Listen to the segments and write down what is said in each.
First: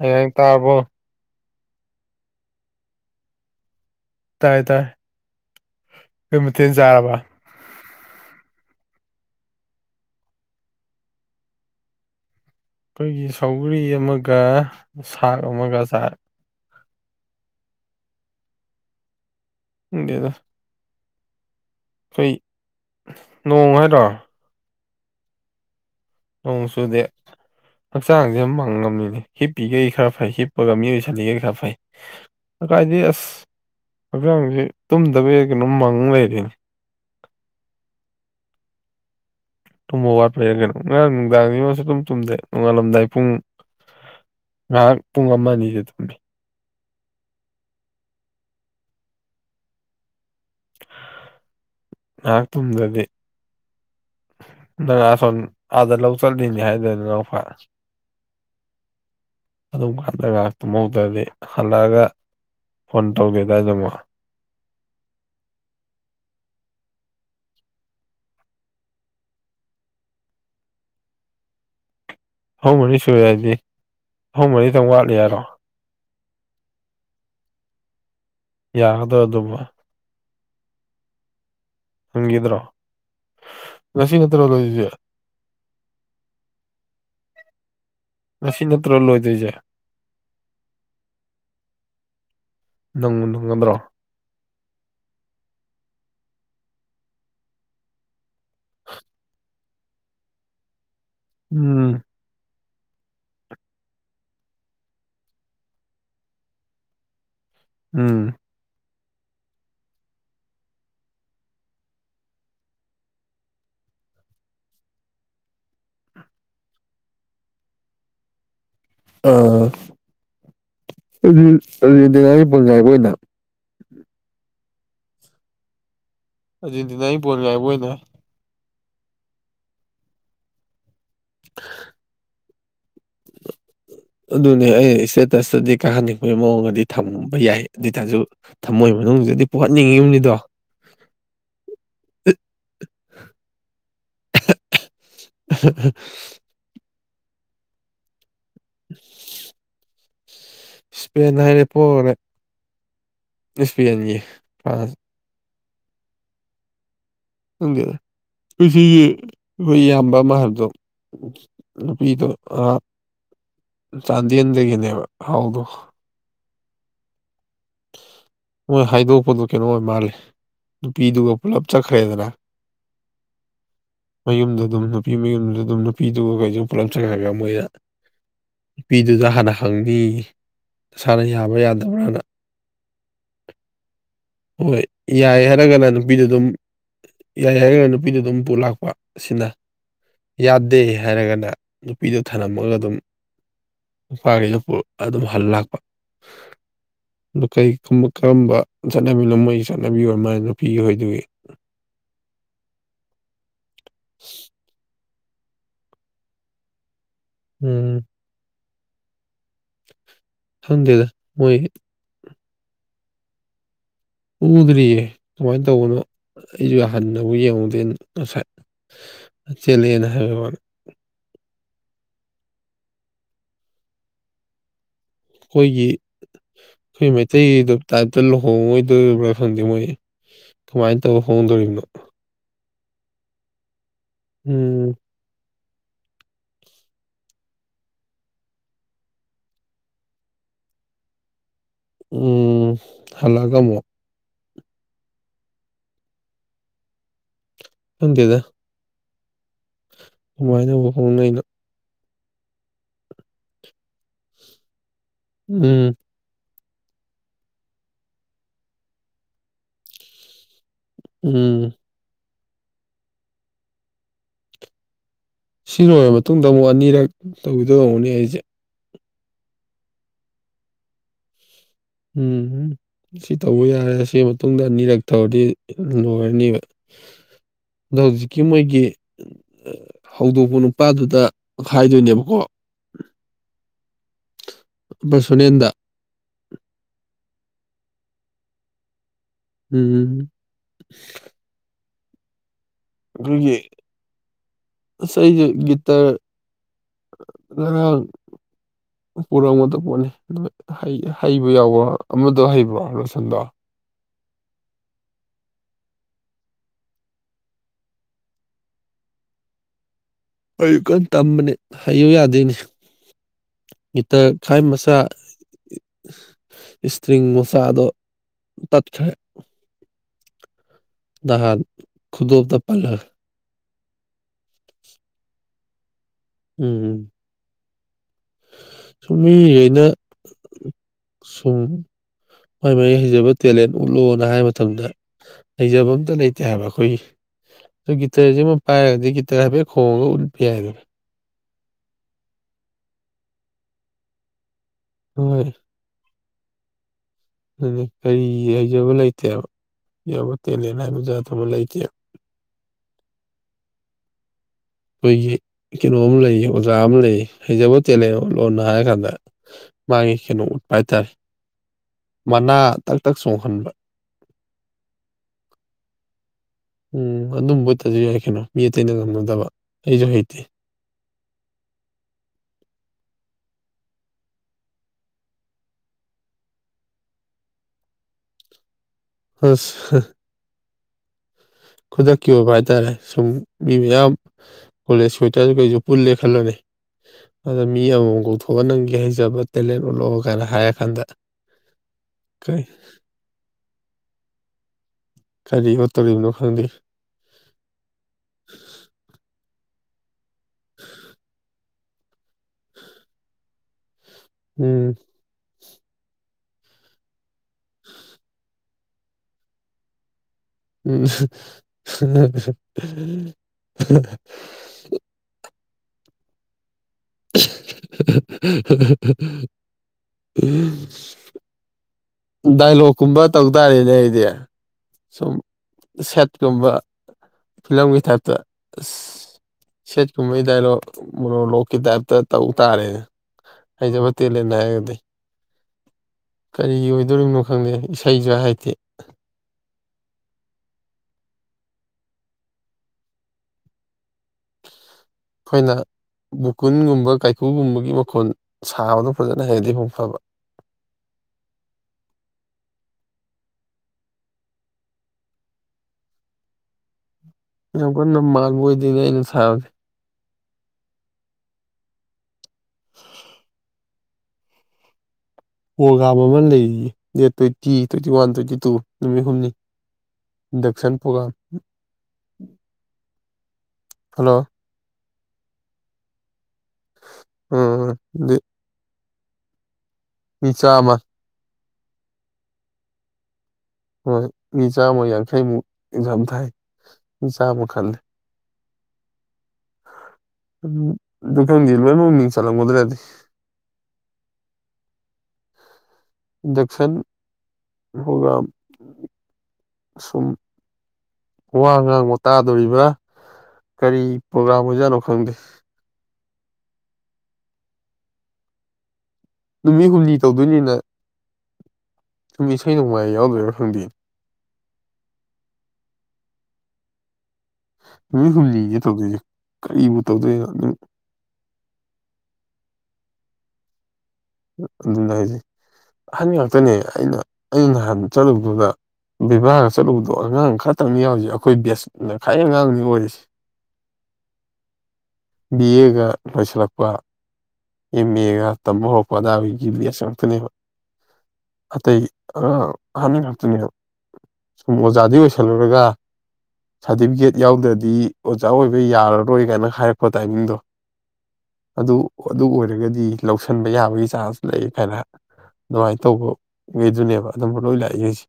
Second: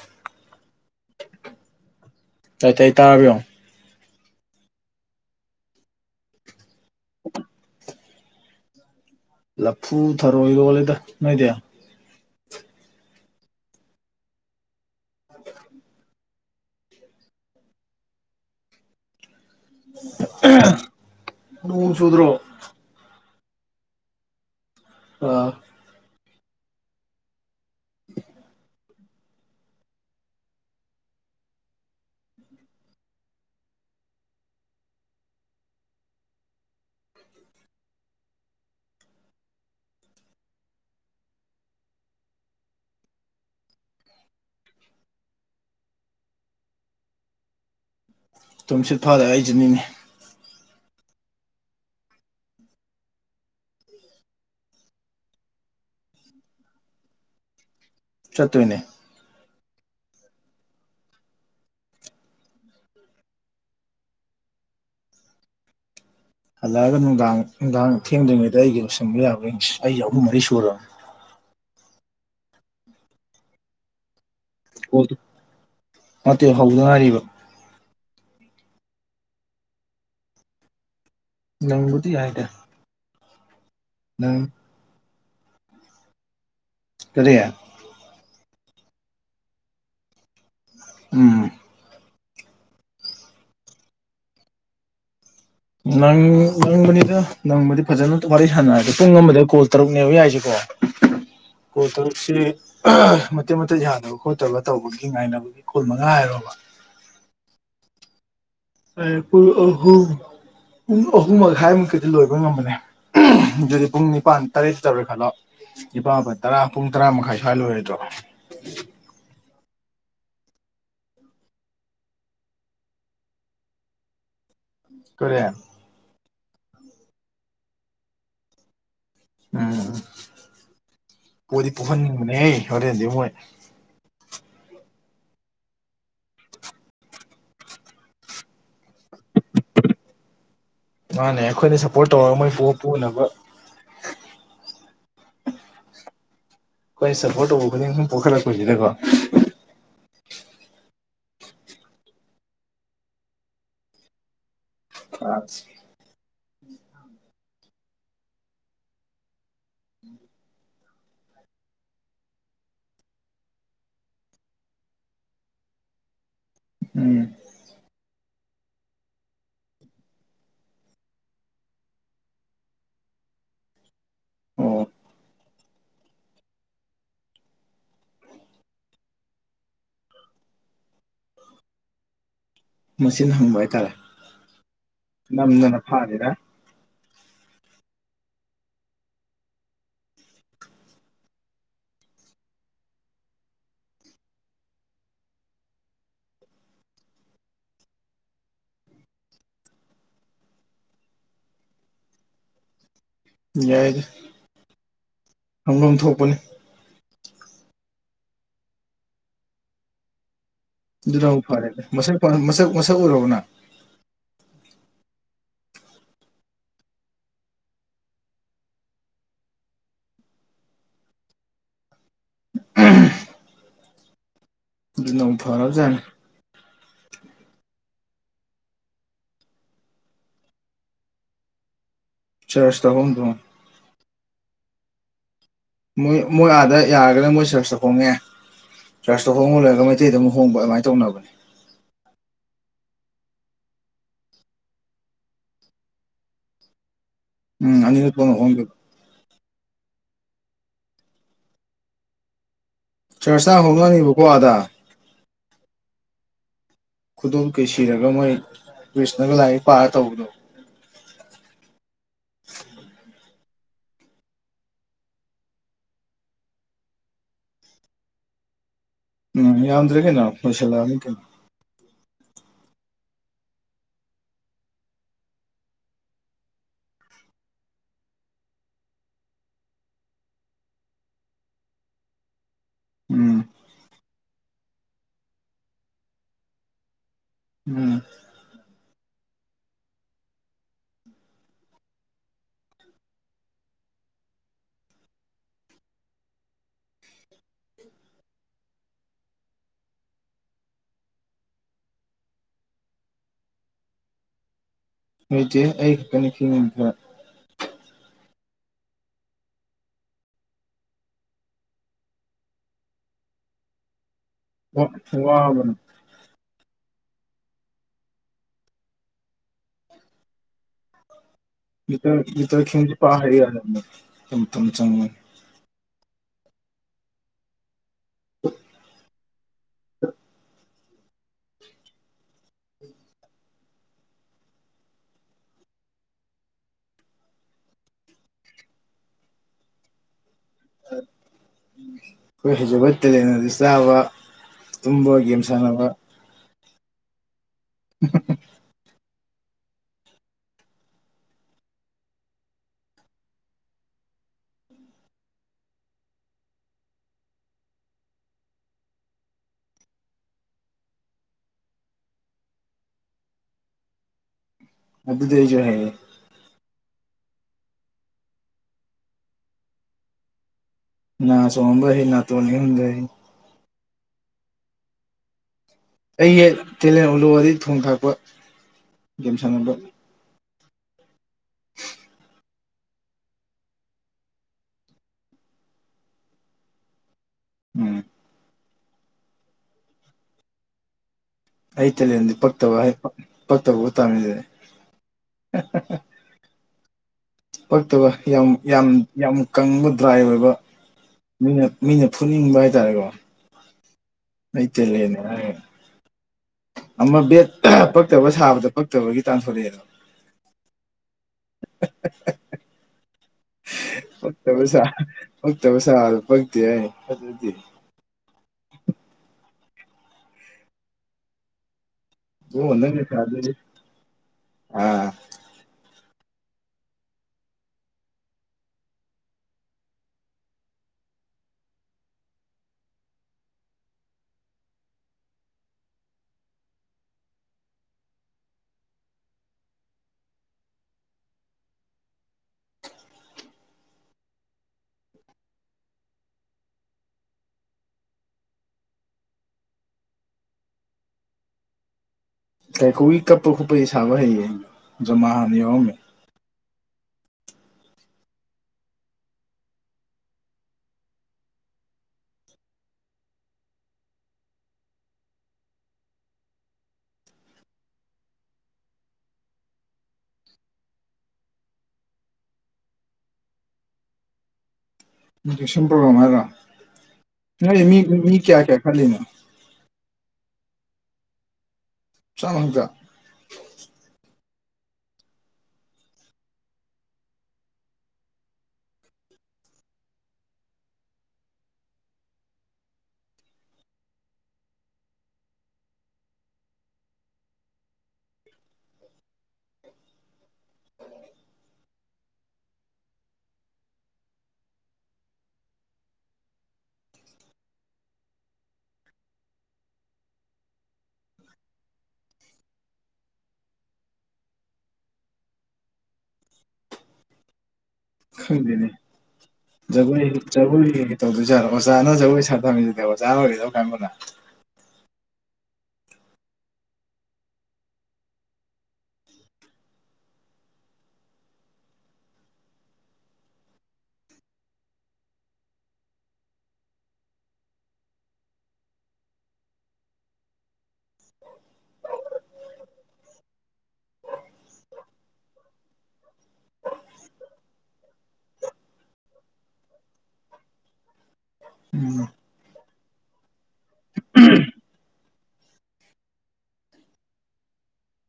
ꯑꯩ ꯉꯥꯡꯉꯤ ꯇꯥꯕꯔꯣ ꯇꯥꯏ ꯇꯥꯏ ꯇꯥꯔꯕ ꯌꯦꯡꯉꯣ ꯇꯥꯏ ꯇꯥꯏ ꯀꯩ ꯃꯊꯦꯟ ꯆꯥꯔꯕ ꯂꯐꯨ ꯊꯔꯣꯏꯔꯣꯂꯦꯗ ꯅꯣꯏꯗꯦ ꯑꯩꯈꯣꯏꯒꯤ ꯁꯧꯒꯔꯤ ꯑꯃꯒ ꯁꯥꯛ ꯑꯃꯒ ꯆ ꯈꯪꯗꯦꯗ ꯅꯣꯡꯅ ꯑꯩꯈꯣꯏ ꯁꯨꯗ꯭ꯔꯣ ꯅꯣꯡ ꯍꯥꯏꯔꯣ ꯑꯣ ꯅꯣꯡ ꯁꯨꯗꯦ ꯍꯛꯆꯥꯡꯁꯦ ꯌꯥꯝ ꯃꯪꯉꯝꯃꯤꯅ ꯍꯤꯞꯄꯤꯈꯩ ꯈꯔ ꯐꯩ ꯍꯤꯞꯄꯒ ꯃꯤꯏꯁꯂꯤꯈꯩ ꯈꯔ ꯐꯩ꯫ ꯀꯥꯏꯗꯤ ꯑꯁ ꯍꯛꯆꯥꯡꯁꯦ ꯇꯨꯝꯗꯕ ꯀꯩꯅꯣꯝ ꯃꯪ ꯂꯩꯔꯤꯅꯤ ꯇꯨꯝꯕ ꯋꯥꯠꯄꯩꯔ ꯀꯩꯅꯣ ꯉꯔꯥꯡ ꯅꯨꯡꯗꯥꯡ ꯉꯣꯟꯁꯨ ꯑꯗꯨꯝ ꯇꯨꯝꯗ꯭ꯔꯦ ꯅꯣꯡꯉꯥꯜꯂꯝꯗꯥꯏ ꯄꯨꯡ ꯉꯥꯏꯍꯥꯛ ꯄꯨꯡ ꯑꯃ ꯑꯅꯤꯁ ꯇꯨꯝꯃꯦ ꯇꯨꯝꯁꯤꯠ ꯐꯥꯔ ꯑꯩꯁꯤꯅꯤꯅꯦ ꯉꯥꯏꯍꯥꯛꯇꯨꯝꯗꯗꯤ ꯅꯪꯁꯣꯝ ꯑꯥꯗ ꯂꯧ ꯆꯠꯂꯤꯅꯦ ꯍꯥꯏꯗꯅ ꯐ ꯆꯠꯇꯨꯅꯦ ꯑꯗꯨꯝ ꯉꯥꯛꯇ ꯉꯥꯏꯍ ꯇꯨꯝꯍꯧꯗ꯭ꯔꯗꯤ ꯍꯜꯂꯛꯑꯒ ꯐꯣꯟ ꯇꯧꯒꯦꯗꯖꯃꯣ ꯍꯜꯂꯛꯑꯒ ꯅꯨꯡꯗꯥꯡ ꯅꯨꯡꯗꯥꯡ ꯊꯦꯡꯗ꯭ꯔꯤꯉꯩꯗ ꯑꯩꯒꯤ ꯂꯣꯏꯁꯤꯟꯕ ꯌꯥꯕ ꯑꯩ ꯑꯍꯨꯝ ꯃꯔꯤ ꯁꯨꯔꯕꯅꯤ ꯑꯍꯨꯝ ꯃꯔꯤ ꯁꯨꯨꯔꯦ ꯍꯥꯏꯗꯤ ꯑꯍꯨꯝ ꯃꯔꯤꯗꯪ ꯋꯥꯠꯂꯤ ꯌꯥꯔꯣ ꯃꯇꯦꯛ ꯍꯧꯗ ꯉꯥꯏꯔꯤꯕ ꯌꯥꯒꯗꯔꯥ ꯑꯗꯨꯕꯣ ꯅꯪꯕꯨꯗꯤ ꯌꯥꯏꯗꯦ ꯅꯪꯒꯤꯗ꯭ꯔꯣ ꯉꯁꯤ ꯅꯠꯇꯔꯣ ꯂꯣꯏꯗꯨꯏꯁꯦ ꯀꯔꯤ ꯉꯁꯤ ꯅꯠꯇ꯭ꯔ ꯂꯣꯏꯗꯣꯏꯁꯦ ꯎꯝ ꯅꯪ ꯅꯨꯡꯉꯗ꯭ꯔꯣ ꯅꯪ ꯅꯪꯕꯅꯤꯗ ꯅꯪꯕꯗꯤ ꯐꯖꯅ ꯋꯥꯔꯤ ꯁꯥꯟꯅꯗ ꯄꯨꯡ ꯑꯃꯗ ꯀꯣꯜ ꯇꯔꯨꯛꯅꯦꯕ ꯌꯥꯏꯁꯤꯀꯣ ꯎꯝ ꯍꯠꯇ ꯁꯤ ꯃꯇꯦꯛ ꯃꯇꯦꯛ ꯌꯥꯗꯕ ꯈꯣꯠꯇꯕ ꯇꯧꯕꯒꯤ ꯉꯥꯏꯅꯕꯒꯤ ꯈꯨꯣꯜ ꯃꯉꯥ ꯍꯥꯏꯔꯣꯕ ꯎꯝ ꯑꯍꯨꯝ ꯄꯨꯡ ꯑꯍꯨꯝ ꯃꯈꯥꯏꯃꯨꯛꯇꯩꯗꯤ ꯂꯣꯏꯕ ꯉꯝꯕꯅꯦ ꯑꯗꯨꯗꯤ ꯄꯨꯡ ꯅꯤꯄꯥꯟ ꯇꯔꯦꯠ ꯆꯧꯔꯦ ꯈꯜꯂꯣ ꯄꯥ ꯃꯄꯜ ꯇꯔꯥ ꯄꯨꯡ ꯇꯔꯥ ꯃꯈꯥꯏ ꯁ꯭ꯋꯥꯏ ꯂꯣꯏꯔꯦꯗ꯭ꯔꯣ ꯑꯥꯉꯥꯒꯤ ꯄꯪꯈꯥꯏꯕ ꯑꯣꯏꯅ꯫ ꯀꯦ꯫ ꯑꯔꯖꯦꯟꯇꯤꯅꯥꯒꯤ ꯄꯣꯟ ꯉꯥꯏꯕ ꯑꯣꯏꯅ꯫ ꯎꯝ ꯎ ꯄꯣꯏꯗꯤ ꯄꯣꯛꯍꯟꯅꯤꯡꯕꯅꯦ ꯍꯣꯔꯦꯟꯗꯤ ꯍꯣꯏ꯫ ꯑꯗꯨꯅꯦ ꯑꯩ ꯏꯁꯇꯦꯇꯁꯇꯗꯤ ꯀꯥꯍꯟꯅꯤꯡꯕꯒꯤ ꯃꯑꯣꯡꯗꯗꯤ ꯊꯝꯕ ꯌꯥꯏ ꯑꯗꯨꯇꯥꯁꯨ꯫ ꯊꯝꯃꯣꯏ ꯃꯅꯨꯡꯗꯨꯗꯤ ꯄꯨꯍꯟꯅꯤꯡꯉꯤꯕꯅꯤꯗꯣ ꯃꯥꯅꯦ ꯑꯩꯈꯣꯏꯅ ꯁꯞꯄꯣꯔꯠ ꯇꯧꯔꯒ ꯃꯣꯏ ꯄꯣ ꯄꯨꯅꯕ ꯑ [unintelligible] ꯑꯩꯈꯣꯏ ꯁꯞꯄꯣꯔꯠ ꯇꯧꯕ ꯈꯨꯗꯤꯡ ꯁꯨꯝ ꯄꯣꯛꯈꯠꯂꯛꯄꯁꯤꯗꯀꯣ ꯏꯁꯄꯦꯟ ꯍꯥꯏꯔꯦ ꯄꯣꯛꯔꯦ ꯏꯁꯄꯦꯟꯒꯤ ꯐ꯭ꯔꯥꯟꯁ ꯊ ꯈꯪꯗꯦ ꯑꯩꯊꯒꯤ ꯑꯩꯈꯣꯏ ꯏꯌꯥꯝꯕ ꯃꯍꯔꯗꯣ ꯅꯨꯄꯤꯗꯣ ꯆꯥꯟꯗꯦꯜꯗꯒꯤꯅꯦꯕ ꯍꯥꯎꯗꯣ ꯎꯝ ꯃꯣꯏ ꯍꯥꯏꯗꯣꯛꯄꯗꯨ ꯀꯩꯅꯣ ꯑꯣꯏ ꯃꯥꯜꯂꯤ ꯅꯨꯄꯤꯗꯨꯒ ꯄꯨꯜꯂꯞ ꯆꯠꯈ꯭ꯔꯦꯗꯅ ꯃꯌꯨꯝꯗ ꯑꯣ ꯑꯗꯨꯝ ꯅꯨꯄꯤ ꯃꯌꯨꯝꯗ ꯑꯗꯨꯝ ꯅꯨꯄꯤꯗꯨꯒ ꯀꯩꯗꯨ ꯄꯨꯂꯞ ꯆꯪꯉꯑꯒ ꯃꯣꯏꯗ ꯅꯨꯄꯤꯗꯨꯗ ꯍꯥꯟꯅ ꯍꯪꯉ ꯅꯁꯥꯅ ꯌꯥꯕ꯭ꯔꯥ ꯌꯥꯗꯕ꯭ꯔꯅ ꯃꯁꯤꯅ ꯍꯪꯕ ꯍꯥꯏꯇꯥꯔꯦ ꯍꯣꯏ ꯌꯥꯏ ꯅꯝꯗꯅ ꯍꯥꯏꯔꯒꯅ ꯅꯨꯄꯤꯗ ꯐꯥꯔꯤꯔ ꯑꯗꯨꯝ ꯌꯥꯏ ꯍꯥꯏꯔꯒꯅ ꯅꯨꯄꯤꯗ ꯑꯗꯨꯝ ꯄꯨ ꯂꯥꯛꯄ ꯑꯁꯤꯅ꯫ ꯌꯥꯗꯦ ꯍꯥꯏꯔꯒꯅ ꯅꯨꯄꯤꯗꯣ ꯊꯝꯂꯝꯝꯃꯒ ꯑꯗꯨꯝ꯫ ꯅꯨꯄꯥꯈꯩꯗꯨ ꯑꯗꯨꯝ ꯍꯜ ꯂꯥꯛꯄ꯫ ꯀꯩꯒꯕ ꯀꯔꯝꯕ ꯆꯠꯅꯕꯤꯅꯣ ꯃꯣꯏꯒꯤ ꯆꯠꯅꯕꯤ ꯑꯣꯏ ꯃꯥꯅ ꯅꯨꯄꯤꯒꯤ ꯍꯣꯏꯗꯨꯒꯤ꯫ ꯌꯥꯏ ꯑꯗꯨ ꯈꯪꯐꯝꯝ ꯊꯣꯛꯄꯅꯤ ꯎꯝ ꯈꯪꯗꯦꯗ ꯑꯗꯨꯗ ꯑꯃꯨ ꯃꯣꯏ ꯐꯔꯦ ꯃꯁꯛ ꯃꯁꯛ ꯃꯁꯛ ꯎꯔꯔꯕꯅ ꯎꯗ꯭ꯔꯤꯌꯦ ꯀꯨꯃꯥꯏꯅ ꯇꯧꯕꯅꯣ ꯑꯩꯁꯨ ꯍꯟꯅꯕꯨ ꯌꯦꯡꯉꯨꯗꯦ ꯉꯁꯥꯏ ꯆꯦꯂꯑꯦꯅ ꯍꯥꯏꯕ ꯃꯥꯅꯦ ꯑ ꯑꯩꯈꯣꯏꯒꯤ ꯑꯩꯈꯣꯏ ꯃꯩꯇꯩꯗ ꯇꯥꯏꯞꯇ ꯂꯨꯍꯣꯡꯉꯣꯏꯗ ꯐꯪꯗꯦ ꯃꯣꯏ ꯀꯃꯥꯏꯅ ꯇꯧꯕ ꯐꯣꯡꯗꯣꯔꯤꯕꯅꯣ ꯆꯁꯇ ꯍꯣꯗꯣ ꯎꯝ ꯃꯣꯏ ꯃꯣꯏ ꯑꯥꯗ ꯌꯥꯔꯒꯅ ꯃꯣꯏ ꯁꯔꯁ ꯆ ꯈꯣꯡꯉꯦ ꯀ꯭ꯂꯥꯁꯇ ꯍꯣꯡꯍꯜꯂꯒꯩꯇꯩꯗ ꯑꯃꯨꯛ ꯍꯣꯡꯕ ꯑꯗꯨꯃꯥꯏꯅ ꯇꯧꯅꯕꯅꯦ ꯎ ꯍꯜꯂꯒ ꯑꯃꯛ ꯎꯝ ꯑꯅꯤꯉꯣ ꯍ ꯈꯪꯗꯦꯗ ꯀꯃꯥꯏꯅꯧꯕ ꯍꯣꯡꯅ ꯑꯩꯅ ꯆꯔꯆꯥꯥ ꯍꯣꯡꯅꯪꯉꯤꯕꯀꯣ ꯑꯗ ꯎꯝ ꯈꯨꯗꯣꯜ ꯀꯩ ꯁꯤꯔꯒ ꯃꯣꯏ ꯀ꯭ꯔꯤꯁꯅꯒ ꯂꯥꯏꯔꯤꯛ ꯄꯥꯔ ꯇꯧꯕꯗꯣ ꯎꯝ ꯁꯤ ꯂꯣꯏꯔꯕ ꯃꯇꯨꯡꯗ ꯑꯃꯨꯛ ꯑꯅꯤꯔꯛ ꯇꯧꯕꯤꯗꯧꯔꯝꯅꯦ ꯑꯩꯁꯦ ꯎꯝ ꯌꯥꯝꯗ꯭ꯔꯦ ꯀꯩꯅꯣ ꯄꯣꯏꯁꯜꯂꯛꯑꯅꯤ ꯀꯩꯅꯣ ꯎꯝꯝ ꯁꯤ ꯇꯧꯕ ꯌꯥꯔꯦ ꯁꯤ ꯃꯇꯨꯡꯗ ꯑꯅꯤꯔꯛ ꯊꯔꯗꯤ ꯂꯣꯏꯔꯅꯤꯕ ꯑꯗ ꯍꯧꯖꯤꯛꯀꯤ ꯃꯣꯏꯒꯤ ꯍꯧꯗꯣꯛꯄ ꯅꯨꯄꯥꯗꯨꯗ ꯄꯥꯏꯗꯣꯏꯅꯦꯕꯀꯣ ꯎꯝ ꯁꯅꯦꯟꯗ ꯎꯝ ꯎꯝ ꯑꯩꯈꯣꯏꯒꯤ ꯉꯥꯏꯁꯨ ꯒꯤꯇꯔ ꯑ ꯄꯨꯔꯛꯒꯗ ꯄꯣꯠꯅꯤ ꯍꯩꯕ ꯌꯥꯎꯕ꯭ꯔ ꯑꯃꯗ ꯍꯩꯕ꯭ꯔꯣ ꯔꯣꯁꯟꯗꯣ ꯅꯣꯏꯆꯦ ꯑꯩ ꯈꯛꯇꯅꯤ ꯐꯤ ꯉꯝ ꯈ꯭ꯔ ꯑꯩ ꯀꯟꯅ ꯇꯝꯕꯅꯤ ꯍꯥꯏꯌꯨ ꯌꯥꯗꯣꯏꯅꯤ ꯃꯤꯇ ꯈꯥꯏ ꯃꯆꯥ ꯋꯥꯕꯅ ꯏꯁꯇ꯭ꯔꯤꯡ ꯃꯁꯥꯗꯣ ꯇꯠ ꯗꯍꯥꯟ ꯏꯇ ꯏꯇꯈꯈꯤꯁꯤ ꯄꯍꯔꯤ ꯍꯥꯏꯨꯝ ꯇꯨꯝ ꯆꯪꯅ ꯎꯝ ꯎꯝ ꯁꯨꯝꯃꯤ ꯑꯩꯅ ꯁꯨꯝ ꯃꯥꯏ ꯃꯥꯥꯏꯒꯤ ꯍꯩꯖꯕ ꯇꯦꯂꯦꯟ ꯎꯠꯂꯣꯅ ꯍꯥꯏꯕ ꯃꯇꯝꯗ ꯍꯩꯖꯕ ꯑꯝꯇ ꯂꯩꯇꯦ ꯍꯥꯏꯕ ꯑꯩꯈꯣꯏꯒꯤ ꯑꯣ ꯒꯤꯇꯔꯁꯤꯃ ꯄꯥꯏꯔꯒꯗꯤ ꯒꯤꯇꯔ ꯍꯥꯏꯐꯦꯠ ꯈꯣꯡꯉꯒ ꯎꯠꯄ ꯌꯥꯏꯕ ꯀꯩꯁꯁꯨꯕꯠꯇ ꯂꯩꯅꯗꯤ ꯆꯕ ꯇꯨꯝꯕ ꯒꯦꯝ ꯍꯣꯏ ꯁꯥꯟꯅꯕ ꯑꯗꯨ ꯀꯔꯤ ꯍꯥꯏꯖꯕ ꯂꯩꯇꯦꯕ ꯌꯥꯎꯕ ꯇꯦꯂꯦꯟ ꯍꯥꯏꯕꯖꯥꯠ ꯊꯕ ꯂꯩꯇꯦꯕ ꯑꯩꯈꯣꯏꯒꯤ ꯀꯩꯅꯣꯝ ꯂꯩ ꯑꯣꯖꯥ ꯑꯃ ꯂꯩ ꯍꯩꯖꯕ ꯇꯦꯂꯦꯟ ꯂꯣꯟꯅ ꯍꯥꯏꯔ ꯀꯥꯟꯗ ꯃꯥꯒꯤ ꯀꯩꯅꯣ ꯎꯠꯄ ꯍꯥꯏꯇꯥꯔꯦ ꯃꯅꯥ ꯇꯛ ꯇꯛ ꯆꯣꯡꯍꯟꯕ ꯑꯗꯨ ꯑꯗꯨꯗꯤꯗꯁꯨ ꯍꯥꯏꯌꯦ ꯎꯝ ꯑꯗꯨꯝꯕꯠꯇꯁꯨ ꯌꯥꯏ ꯀꯩꯅꯣ ꯃꯤ ꯑꯇꯩꯅ ꯉꯝꯅꯗꯕ ꯑꯩꯁꯨ ꯍꯩꯇꯦ ꯅ ꯁꯣꯡꯕꯁꯤ ꯅ ꯇꯣꯅꯤ ꯍꯗꯁꯤ ꯑꯩ ꯍ ꯇꯦꯂꯦꯟ ꯎꯠꯂꯛ ꯑꯗꯤ ꯊꯣꯡ ꯊꯥꯛꯄ ꯒꯦꯝ ꯁꯥꯟꯅꯕ ꯍꯁ ꯈꯨꯗꯛꯀꯤ ꯑꯣꯏꯕ ꯍꯥꯏꯇꯥꯔꯦ ꯁꯨꯝ ꯃꯤ ꯃꯌꯥꯝ ꯀꯣꯂꯦꯖ ꯁ꯭ꯋꯦꯇꯔ ꯀꯩ ꯄꯨꯜꯦ ꯈꯜꯂꯨꯔꯦ ꯑꯗ ꯃꯤ ꯎꯝ ꯑꯃꯃꯝ ꯀꯧꯊꯣꯛꯑ ꯅꯪꯒꯤ ꯍꯩꯖꯕ ꯇꯦꯂꯦꯟ ꯑꯣꯠꯂꯛꯑ ꯀꯥꯏꯅ ꯍꯥꯏꯔꯀꯥꯟꯗ ꯑꯩ ꯇꯦꯂꯦꯟꯗꯨ ꯀꯔꯤ ꯄꯛꯇꯕ ꯄꯛꯇꯕꯕꯨ ꯇꯥꯃꯤꯗꯦ ꯀꯔꯤ ꯑꯣꯠꯇꯣꯔꯤꯕꯅꯣ ꯈꯪꯗꯦ ꯄꯛꯇꯕ ꯌꯥꯝ ꯌꯥꯝ ꯌꯥꯝ ꯀꯪꯕ ꯗ꯭ꯔꯥꯏ ꯑꯣꯏꯕ ꯃꯤꯅ ꯃꯤꯅ ꯐꯨꯠꯅꯤꯡꯕ ꯍꯥꯏꯇꯥꯔꯦꯀꯣ ꯑꯇ ꯎꯝ ꯂꯩꯅꯦ ꯑꯃ ꯕꯦꯠ ꯄꯛꯇꯕ ꯁꯥꯕꯗ ꯄꯛꯇꯕꯒꯤ ꯇꯥꯟꯊꯣꯔꯛꯑꯦꯗꯣ ꯎꯝ ꯄꯩꯁꯥ ꯄꯛꯇꯕꯩꯁꯥ ꯑꯗꯨ ꯄꯛꯇꯦ ꯑꯩ ꯑꯗꯨꯗꯤ ꯎꯝ ꯏꯕꯨꯡꯉꯣ ꯅꯪ ꯗꯥꯏꯂꯣꯛꯀꯨꯝꯕ ꯇꯧ ꯁꯥꯗꯣꯏꯁꯦ ꯇꯥꯔꯦꯅꯦ ꯑꯩꯗꯤ ꯑꯥ ꯁꯨꯝ ꯁꯦꯠꯀꯨꯝꯕ ꯐꯤꯂꯝꯒꯤ ꯊꯥꯛꯇ ꯑ ꯁꯦꯠ ꯀꯨꯝꯍꯩꯗꯔꯣ ꯃꯣꯅꯣꯂꯣꯛꯀꯤ ꯇꯥꯏꯞꯇ ꯇꯧ ꯇꯥꯔꯦꯅꯦ ꯍꯥꯏꯗꯕꯥ ꯇꯦꯜꯂꯅ ꯍꯥꯏꯔꯒꯗꯤ ꯀꯔꯤꯒꯤ ꯑꯗꯨꯣꯔꯤꯅꯣ ꯈꯪꯗꯦ ꯏꯁꯩꯁꯨ ꯍꯥꯏꯗꯤ ꯑꯩꯈꯣꯏꯅ ꯒꯣꯀꯨꯟꯒꯨꯝꯕ ꯀꯩꯀꯨꯒꯨꯝꯕꯒꯤ ꯃꯈꯣꯜ ꯁꯥꯕꯗꯣ ꯐꯖꯅ ꯍꯩꯔꯗꯤ ꯑꯃꯨꯛ ꯐꯕ ꯀꯩꯀꯨꯒꯤ ꯀꯞꯄ ꯈꯨꯞꯄꯩ ꯁꯥꯕ ꯍꯩꯌꯦ ꯑꯩꯅꯣ ꯖꯃꯥ ꯍꯥꯟꯅ ꯌꯥꯎꯔꯝꯃꯦ ꯌꯥꯝ ꯀꯟꯅ ꯃꯥꯡꯕ ꯑꯣꯏꯗꯤꯅ ꯑꯩꯅ ꯁꯥꯕꯁꯦ [inaudible] ꯄ꯭ꯔꯣꯒꯥꯝ ꯑꯃ ꯂꯩꯌꯦꯌꯦ date twenty twenty one twenty two ꯅꯨꯃꯤꯠ ꯍꯨꯝꯅꯤ ꯗꯛꯁꯤꯟ ꯄꯔꯣꯒꯔꯝ ꯍꯜꯂꯣ ꯏꯟꯖꯦꯛꯁꯟ ꯄ꯭ꯔꯣꯒ꯭ꯔꯝ ꯍꯥꯏꯔ ꯅꯣꯏ ꯑꯥ ꯃꯤ ꯃꯤ ꯑꯗꯨ ꯀꯌꯥ ꯀꯌꯥ ꯈꯜꯂꯤꯅꯣ? ꯃꯤ ꯆꯥꯃꯥ ꯆꯃ ꯈꯛꯇ ꯍꯣꯏ ꯃꯤ ꯆꯥꯝꯃ ꯌꯥꯡꯈꯩꯃꯨꯛ ꯑꯦꯛꯖꯥꯝ ꯊꯥꯏ ꯃꯤ ꯆꯥꯝꯃ ꯈꯜꯂꯦ ꯑꯗꯨ ꯈꯪꯒꯤ ꯂꯣꯏꯅꯃꯛ ꯃꯤꯡꯁꯜꯂꯝꯒꯗ꯭ꯔꯗꯤ ꯏꯟꯗꯛꯁꯟ ꯍ꯭ꯔꯣꯒꯥ꯭ꯔꯝ ꯁꯨꯝ ꯋꯥ ꯉꯥꯡꯕ ꯇꯥꯗꯣꯔꯤꯕ ꯀꯔꯤ ꯄ꯭ꯔꯣꯒꯥ꯭ꯔꯥꯝ ꯑꯣꯏꯖꯥꯠꯅꯣ ꯈꯪꯗꯦ ꯅꯨꯃꯤꯠ ꯍꯨꯝꯅꯤ ꯇꯧꯗꯣꯏꯅꯤꯅ ꯏꯁꯩ ꯅꯣꯡꯃꯥꯏ ꯌꯥꯎꯗꯣꯏꯔꯥ ꯈꯪꯗꯦ ꯅꯨꯃꯤꯠ ꯍꯨꯝꯅꯤꯅꯦ ꯍꯪꯗꯅꯦ ꯇꯧꯗꯣꯏꯁꯦ ꯀꯔꯤꯕꯨ ꯖꯒꯣꯏ ꯇꯧꯗꯣꯏꯅꯣ ꯑꯗꯨ ꯖꯒꯣꯏ ꯇꯧꯗꯣꯏꯖꯥꯠꯣ ꯑꯣꯖꯥꯅꯖ ꯖꯒꯣꯌ ꯁꯥꯔ ꯊꯝꯃꯤꯁꯤꯗꯤ ꯑꯣꯖꯥ ꯑꯣꯏꯔꯗꯧ ꯀꯔꯝꯕꯅ ꯑꯗꯨꯅ ꯍꯥꯏꯁꯦ ꯑꯍꯟ ꯉꯥꯛꯇꯅꯦ ꯑꯩꯅ ꯑꯩꯅ ꯅꯍꯥꯟ ꯆꯠꯂꯨꯕꯗꯨꯗ ꯕꯦꯕꯥꯔꯒ ꯆꯠꯂꯨꯕꯗꯣ ꯑꯉꯥꯡ ꯈꯇꯪꯅꯤ ꯌꯥꯎꯔꯤꯁ ꯑꯩꯈꯣꯏ ꯕꯦꯁꯅ ꯈ꯭ꯋꯥ ꯑꯉꯥꯡꯅꯤ ꯑꯣꯏꯔꯤꯁꯤ [inaudible] ꯕꯤ ꯑꯦꯒ ꯂꯣꯏꯁꯤꯜꯂꯛꯄ ꯑꯦꯝ ꯑꯦꯒ ꯇꯝꯕ ꯍꯧꯔꯛꯄ [unintelligible] ꯑꯇꯩꯒꯤ ꯑ ꯍꯪ ꯍꯥꯥꯛꯇꯅꯤ ꯁꯨꯝ ꯑꯣꯖꯥꯗꯒꯤ ꯑꯣꯏꯁꯜꯂꯨꯔꯒ ꯁꯥꯔꯇꯤꯐꯤꯀꯦꯠ ꯌꯥꯎꯗ꯭ꯔꯗꯤ ꯑꯣꯖꯥ ꯑꯣꯏꯕ ꯌꯥꯔꯔꯣꯏ ꯀꯥꯏꯅ ꯍꯥꯏꯔꯛꯄ ꯇꯥꯏꯃꯤꯡꯗꯣ ꯑꯗꯨ ꯑꯗꯨ ꯑꯣꯏꯔꯒꯗꯤ ꯂꯧꯁꯟ ꯌꯥꯕꯒꯤ ꯆꯥꯟꯁ ꯂꯩ ꯀꯅ ꯑꯗꯨꯃꯥꯏꯅ ꯇꯧꯕꯈꯩꯗꯨꯅꯦꯕ ꯑꯗꯨꯝꯕ ꯂꯣꯏ ꯂꯥꯛꯏꯈꯩꯁꯦ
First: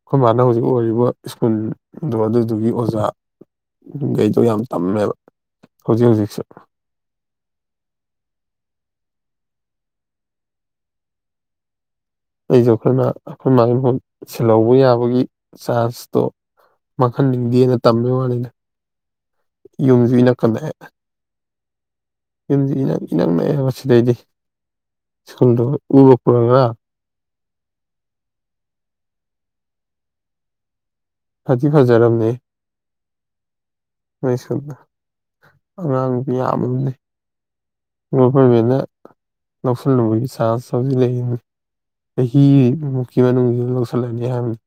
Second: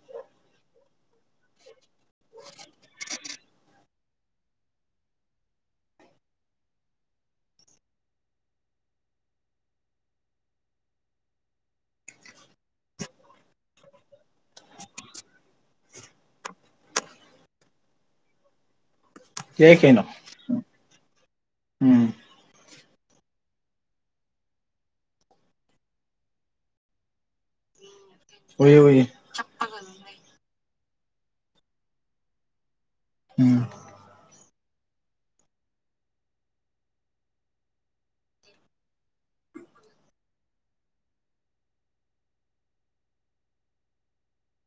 ꯑꯩꯈꯣꯏ ꯃꯥꯅ ꯍꯧꯖꯤꯛ ꯑꯣꯏꯔꯤꯕ ꯁ꯭ꯀꯨꯜꯗꯣ ꯑꯗꯨꯗꯨꯒꯤ ꯑꯣꯖꯥ ꯗꯣ ꯌꯥꯝ ꯇꯝꯃꯦꯕ ꯍꯧꯖꯤꯛ ꯍꯧꯖꯤꯛꯁꯨ ꯑꯩꯁꯨ ꯑꯩꯈꯣꯏꯅ ꯑꯩꯈꯣꯏ ꯃꯥꯒꯤꯣꯟ ꯁꯤꯜꯍꯧꯕ ꯌꯥꯕꯒꯤ ꯆꯥꯔꯖꯇꯣ ꯃꯈꯟ ꯅꯤꯡꯊꯦꯑꯅ ꯇꯝꯃꯦ ꯋꯥꯅꯤꯗ ꯌꯥꯏ ꯀꯩꯅꯣ ꯌꯨꯝꯖꯤꯅ ꯀꯜꯂꯛꯑꯦ ꯎꯝ ꯌꯨꯝꯁꯤ ꯏꯅꯥꯛ ꯏꯅꯥꯛ ꯅꯛ ꯍꯥꯏ ꯁꯤꯗꯩꯗꯤ ꯁ꯭ꯀꯨꯜꯗ ꯎꯔꯛꯄꯔꯥ ꯉꯔꯡ ꯑꯣꯏ ꯍꯏ ꯐꯗꯤ ꯐꯖꯔꯝꯅꯦ ꯎꯝ ꯃꯣꯏ ꯁꯗ ꯑꯉꯥꯡꯗꯤ ꯌꯥꯝꯕ ꯒꯣꯚꯔꯃꯦꯟꯅ ꯂꯧꯁꯤꯜꯂꯨꯕꯒꯤ ꯆꯥꯟꯁ ꯂꯩꯔꯤꯅꯤ ꯆꯍꯤꯃꯨꯛꯀꯤ ꯃꯅꯨꯡꯁꯤ ꯂꯧꯁꯤꯜꯂꯅꯤ ꯍꯥꯏꯕꯅꯤ꯫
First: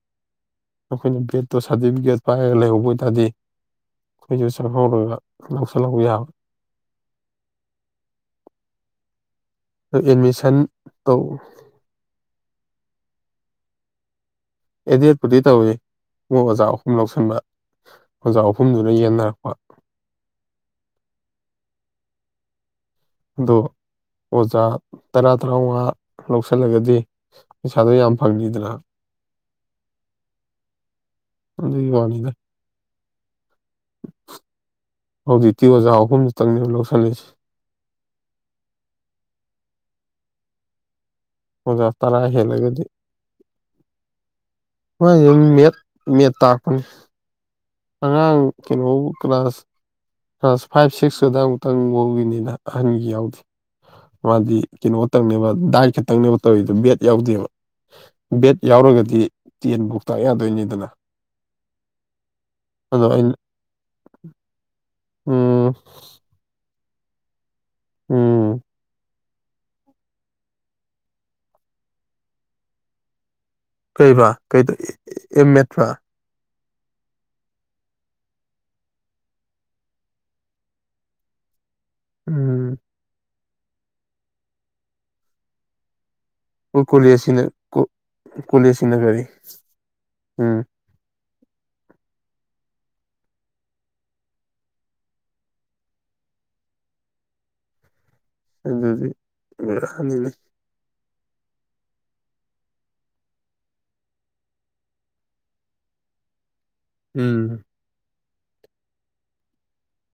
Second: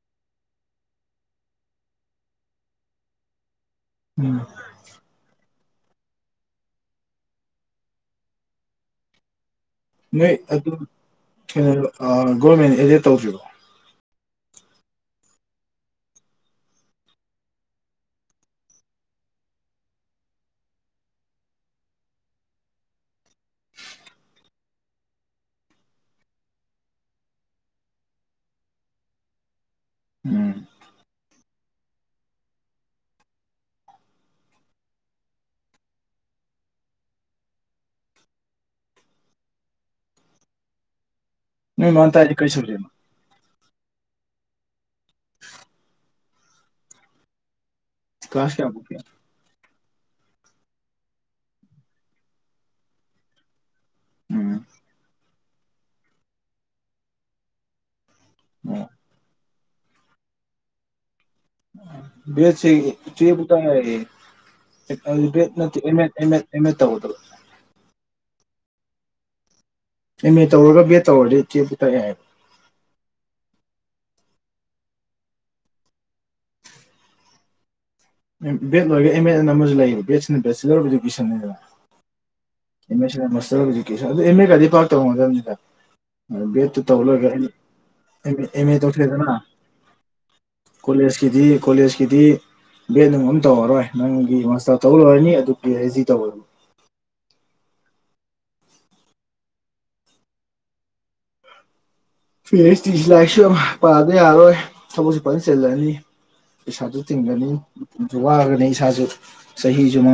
ꯑꯩꯈꯣꯏꯅ ꯕꯦꯠꯇꯣ ꯁꯥꯔꯇꯤꯐꯤꯀꯦꯠ ꯄꯥꯏꯔꯒ ꯂꯩꯍꯧꯕ ꯑꯣꯏꯇꯥꯔꯗꯤ꯫ ꯎꯝ ꯑꯩꯈꯣꯏꯁꯨ ꯁꯛꯍꯧꯔꯒ ꯂꯧꯁꯜꯍꯧꯕ ꯌꯥꯕ ꯑꯗꯣ ꯅꯣꯏ ꯑꯦꯗꯃꯤꯁꯟ ꯑꯗꯨ ꯇꯧ ꯀꯩꯅꯣ ꯒꯣꯔꯃꯦꯟ ꯑꯦꯗꯦꯠ ꯇꯧꯗ꯭ꯔꯤꯔꯤꯕꯣ ꯑꯦꯗꯤꯠꯄꯨꯗꯤ ꯇꯧꯏ ꯃꯣꯏ ꯑꯣꯖꯥ ꯑꯍꯨꯝ ꯂꯧꯁꯤꯟꯕ ꯑꯣꯖꯥ ꯑꯍꯨꯝꯗꯨꯅ ꯌꯦꯟꯅꯔꯛꯄ ꯑꯗꯣ ꯑꯣꯖꯥ ꯇꯔꯥ ꯇꯔꯥꯃꯉꯥ ꯂꯧꯁꯤꯜꯂꯒꯗꯤ ꯄꯩꯁꯥꯗꯣ ꯌꯥꯝ ꯐꯪꯅꯤꯗꯅ ꯎꯝ ꯑꯗꯨꯒꯤ ꯋꯥꯅꯤꯗ ꯍꯧꯖꯤꯛꯇꯤ ꯑꯣꯖꯥ ꯑꯍꯨꯝꯛꯇꯪꯅꯦꯕ ꯂꯧꯁꯜꯂꯛꯁꯦ ꯑꯣꯖꯥ ꯃꯤꯣꯏ ꯃꯥꯟ ꯇꯔꯥ ꯇꯥꯏꯗꯤ ꯀꯩꯁꯨ ꯍꯦꯜꯂꯒꯗꯤ ꯃꯣꯏꯁ ꯃꯦꯠ ꯃꯦꯠ ꯇꯥꯛꯄꯅꯤ ꯑꯉꯥꯡ ꯀ꯭ꯂꯥꯁ ꯀꯩꯅꯣ ꯀꯌꯥꯕꯨꯛꯀꯤ ꯀ꯭ꯂꯥꯁ ꯀ꯭ꯂꯥꯁ ꯐꯥꯏꯚ ꯁꯤꯛꯁꯇꯨꯗ ꯑꯃꯨꯛꯇꯪ ꯉꯧꯒꯤꯅꯤꯅ ꯑꯍꯟꯒꯤ ꯌꯥꯎꯗꯦ ꯃꯥꯗꯤ ꯎꯝ ꯀꯩꯅꯣꯇꯪꯅꯦꯕ ꯗꯥꯏꯠ ꯈꯛꯇꯪꯅꯦꯕ ꯇꯧꯔꯤꯗ ꯕꯦꯠ ꯌꯥꯎꯗꯦꯕ ꯕꯦꯠ ꯑꯣ ꯌꯥꯎꯔꯒꯗꯤ ꯇꯦꯟꯕꯨꯧ ꯇꯥꯛ ꯌꯥꯗꯣꯏꯅꯤꯗꯅ ꯑꯗꯣ ꯑꯩꯅ ꯁꯕꯨꯇꯥꯒ ꯦꯠ ꯎꯝ ꯑꯦꯃꯦ ꯑꯦ ꯇꯧꯗ ꯎꯝ ꯑꯦꯝ ꯑꯦ ꯇꯧꯔꯒ ꯕꯤꯦꯠ ꯇꯧꯔꯗꯤ ꯏ ꯆꯦ ꯄꯨꯊꯛꯦ ꯍꯥꯏꯕ ꯀꯔꯤꯕ꯭ꯔꯥ ꯀ ꯑꯦꯝ ꯃꯦꯠ꯭ꯔꯥ ꯕꯦꯠ ꯂꯣꯏꯔ ꯑꯦꯝ ꯑꯦꯅ ꯑꯃꯁꯨ ꯂꯩꯕ ꯕꯦꯗꯅ ꯦꯆꯤꯂꯔ ꯑꯣꯐ ꯏꯗꯨꯀꯦꯁꯟꯅꯤꯗꯅ ꯎꯝ ꯑꯦꯁꯇꯐꯦꯟ ꯑꯗꯨ ꯑꯦꯝ ꯑꯦ ꯀꯗꯤ ꯄꯥꯛ ꯇꯧ ꯃꯇꯝꯁꯤꯗ ꯦ ꯇ ꯑꯣ ꯇ ꯍꯂꯣ ꯀ ꯀꯣꯂꯦꯖꯁꯤꯅ ꯑꯦ ꯇ ꯀꯣꯂꯦꯖꯁꯤꯅ ꯀꯔꯤ ꯎꯁꯦꯗꯅ ꯎꯝ ꯀꯣꯂꯦꯖꯀꯤꯗꯤ ꯀꯣꯂꯦꯖꯀꯤꯗꯤ ꯕꯦꯠ ꯅꯨꯡ ꯑꯃꯝ ꯇꯧꯔꯔꯣꯏ ꯅꯪꯒꯤ ꯃꯁꯇ ꯇꯧ ꯂꯣꯏꯔꯅꯤ ꯑꯗꯨꯒꯤ ꯔꯦꯖꯤ ꯇꯧꯕ ꯑꯗꯨꯗꯤ ꯍꯅꯤꯅꯦ ꯐꯦꯁ ꯇꯤ ꯂꯥꯏꯁꯨ ꯑꯃ ꯄꯥꯕ ꯌꯥꯔꯔꯣꯏ ꯊꯕꯛꯁꯤ ꯐꯖ ꯆꯜꯂꯅꯤ ꯄꯩꯁꯥꯁꯨ ꯎꯝ ꯇꯤꯡꯒꯅꯤꯁꯨ ꯋꯥꯒꯅꯤ ꯏꯁꯥꯁꯨ ꯆꯍꯤꯁꯨ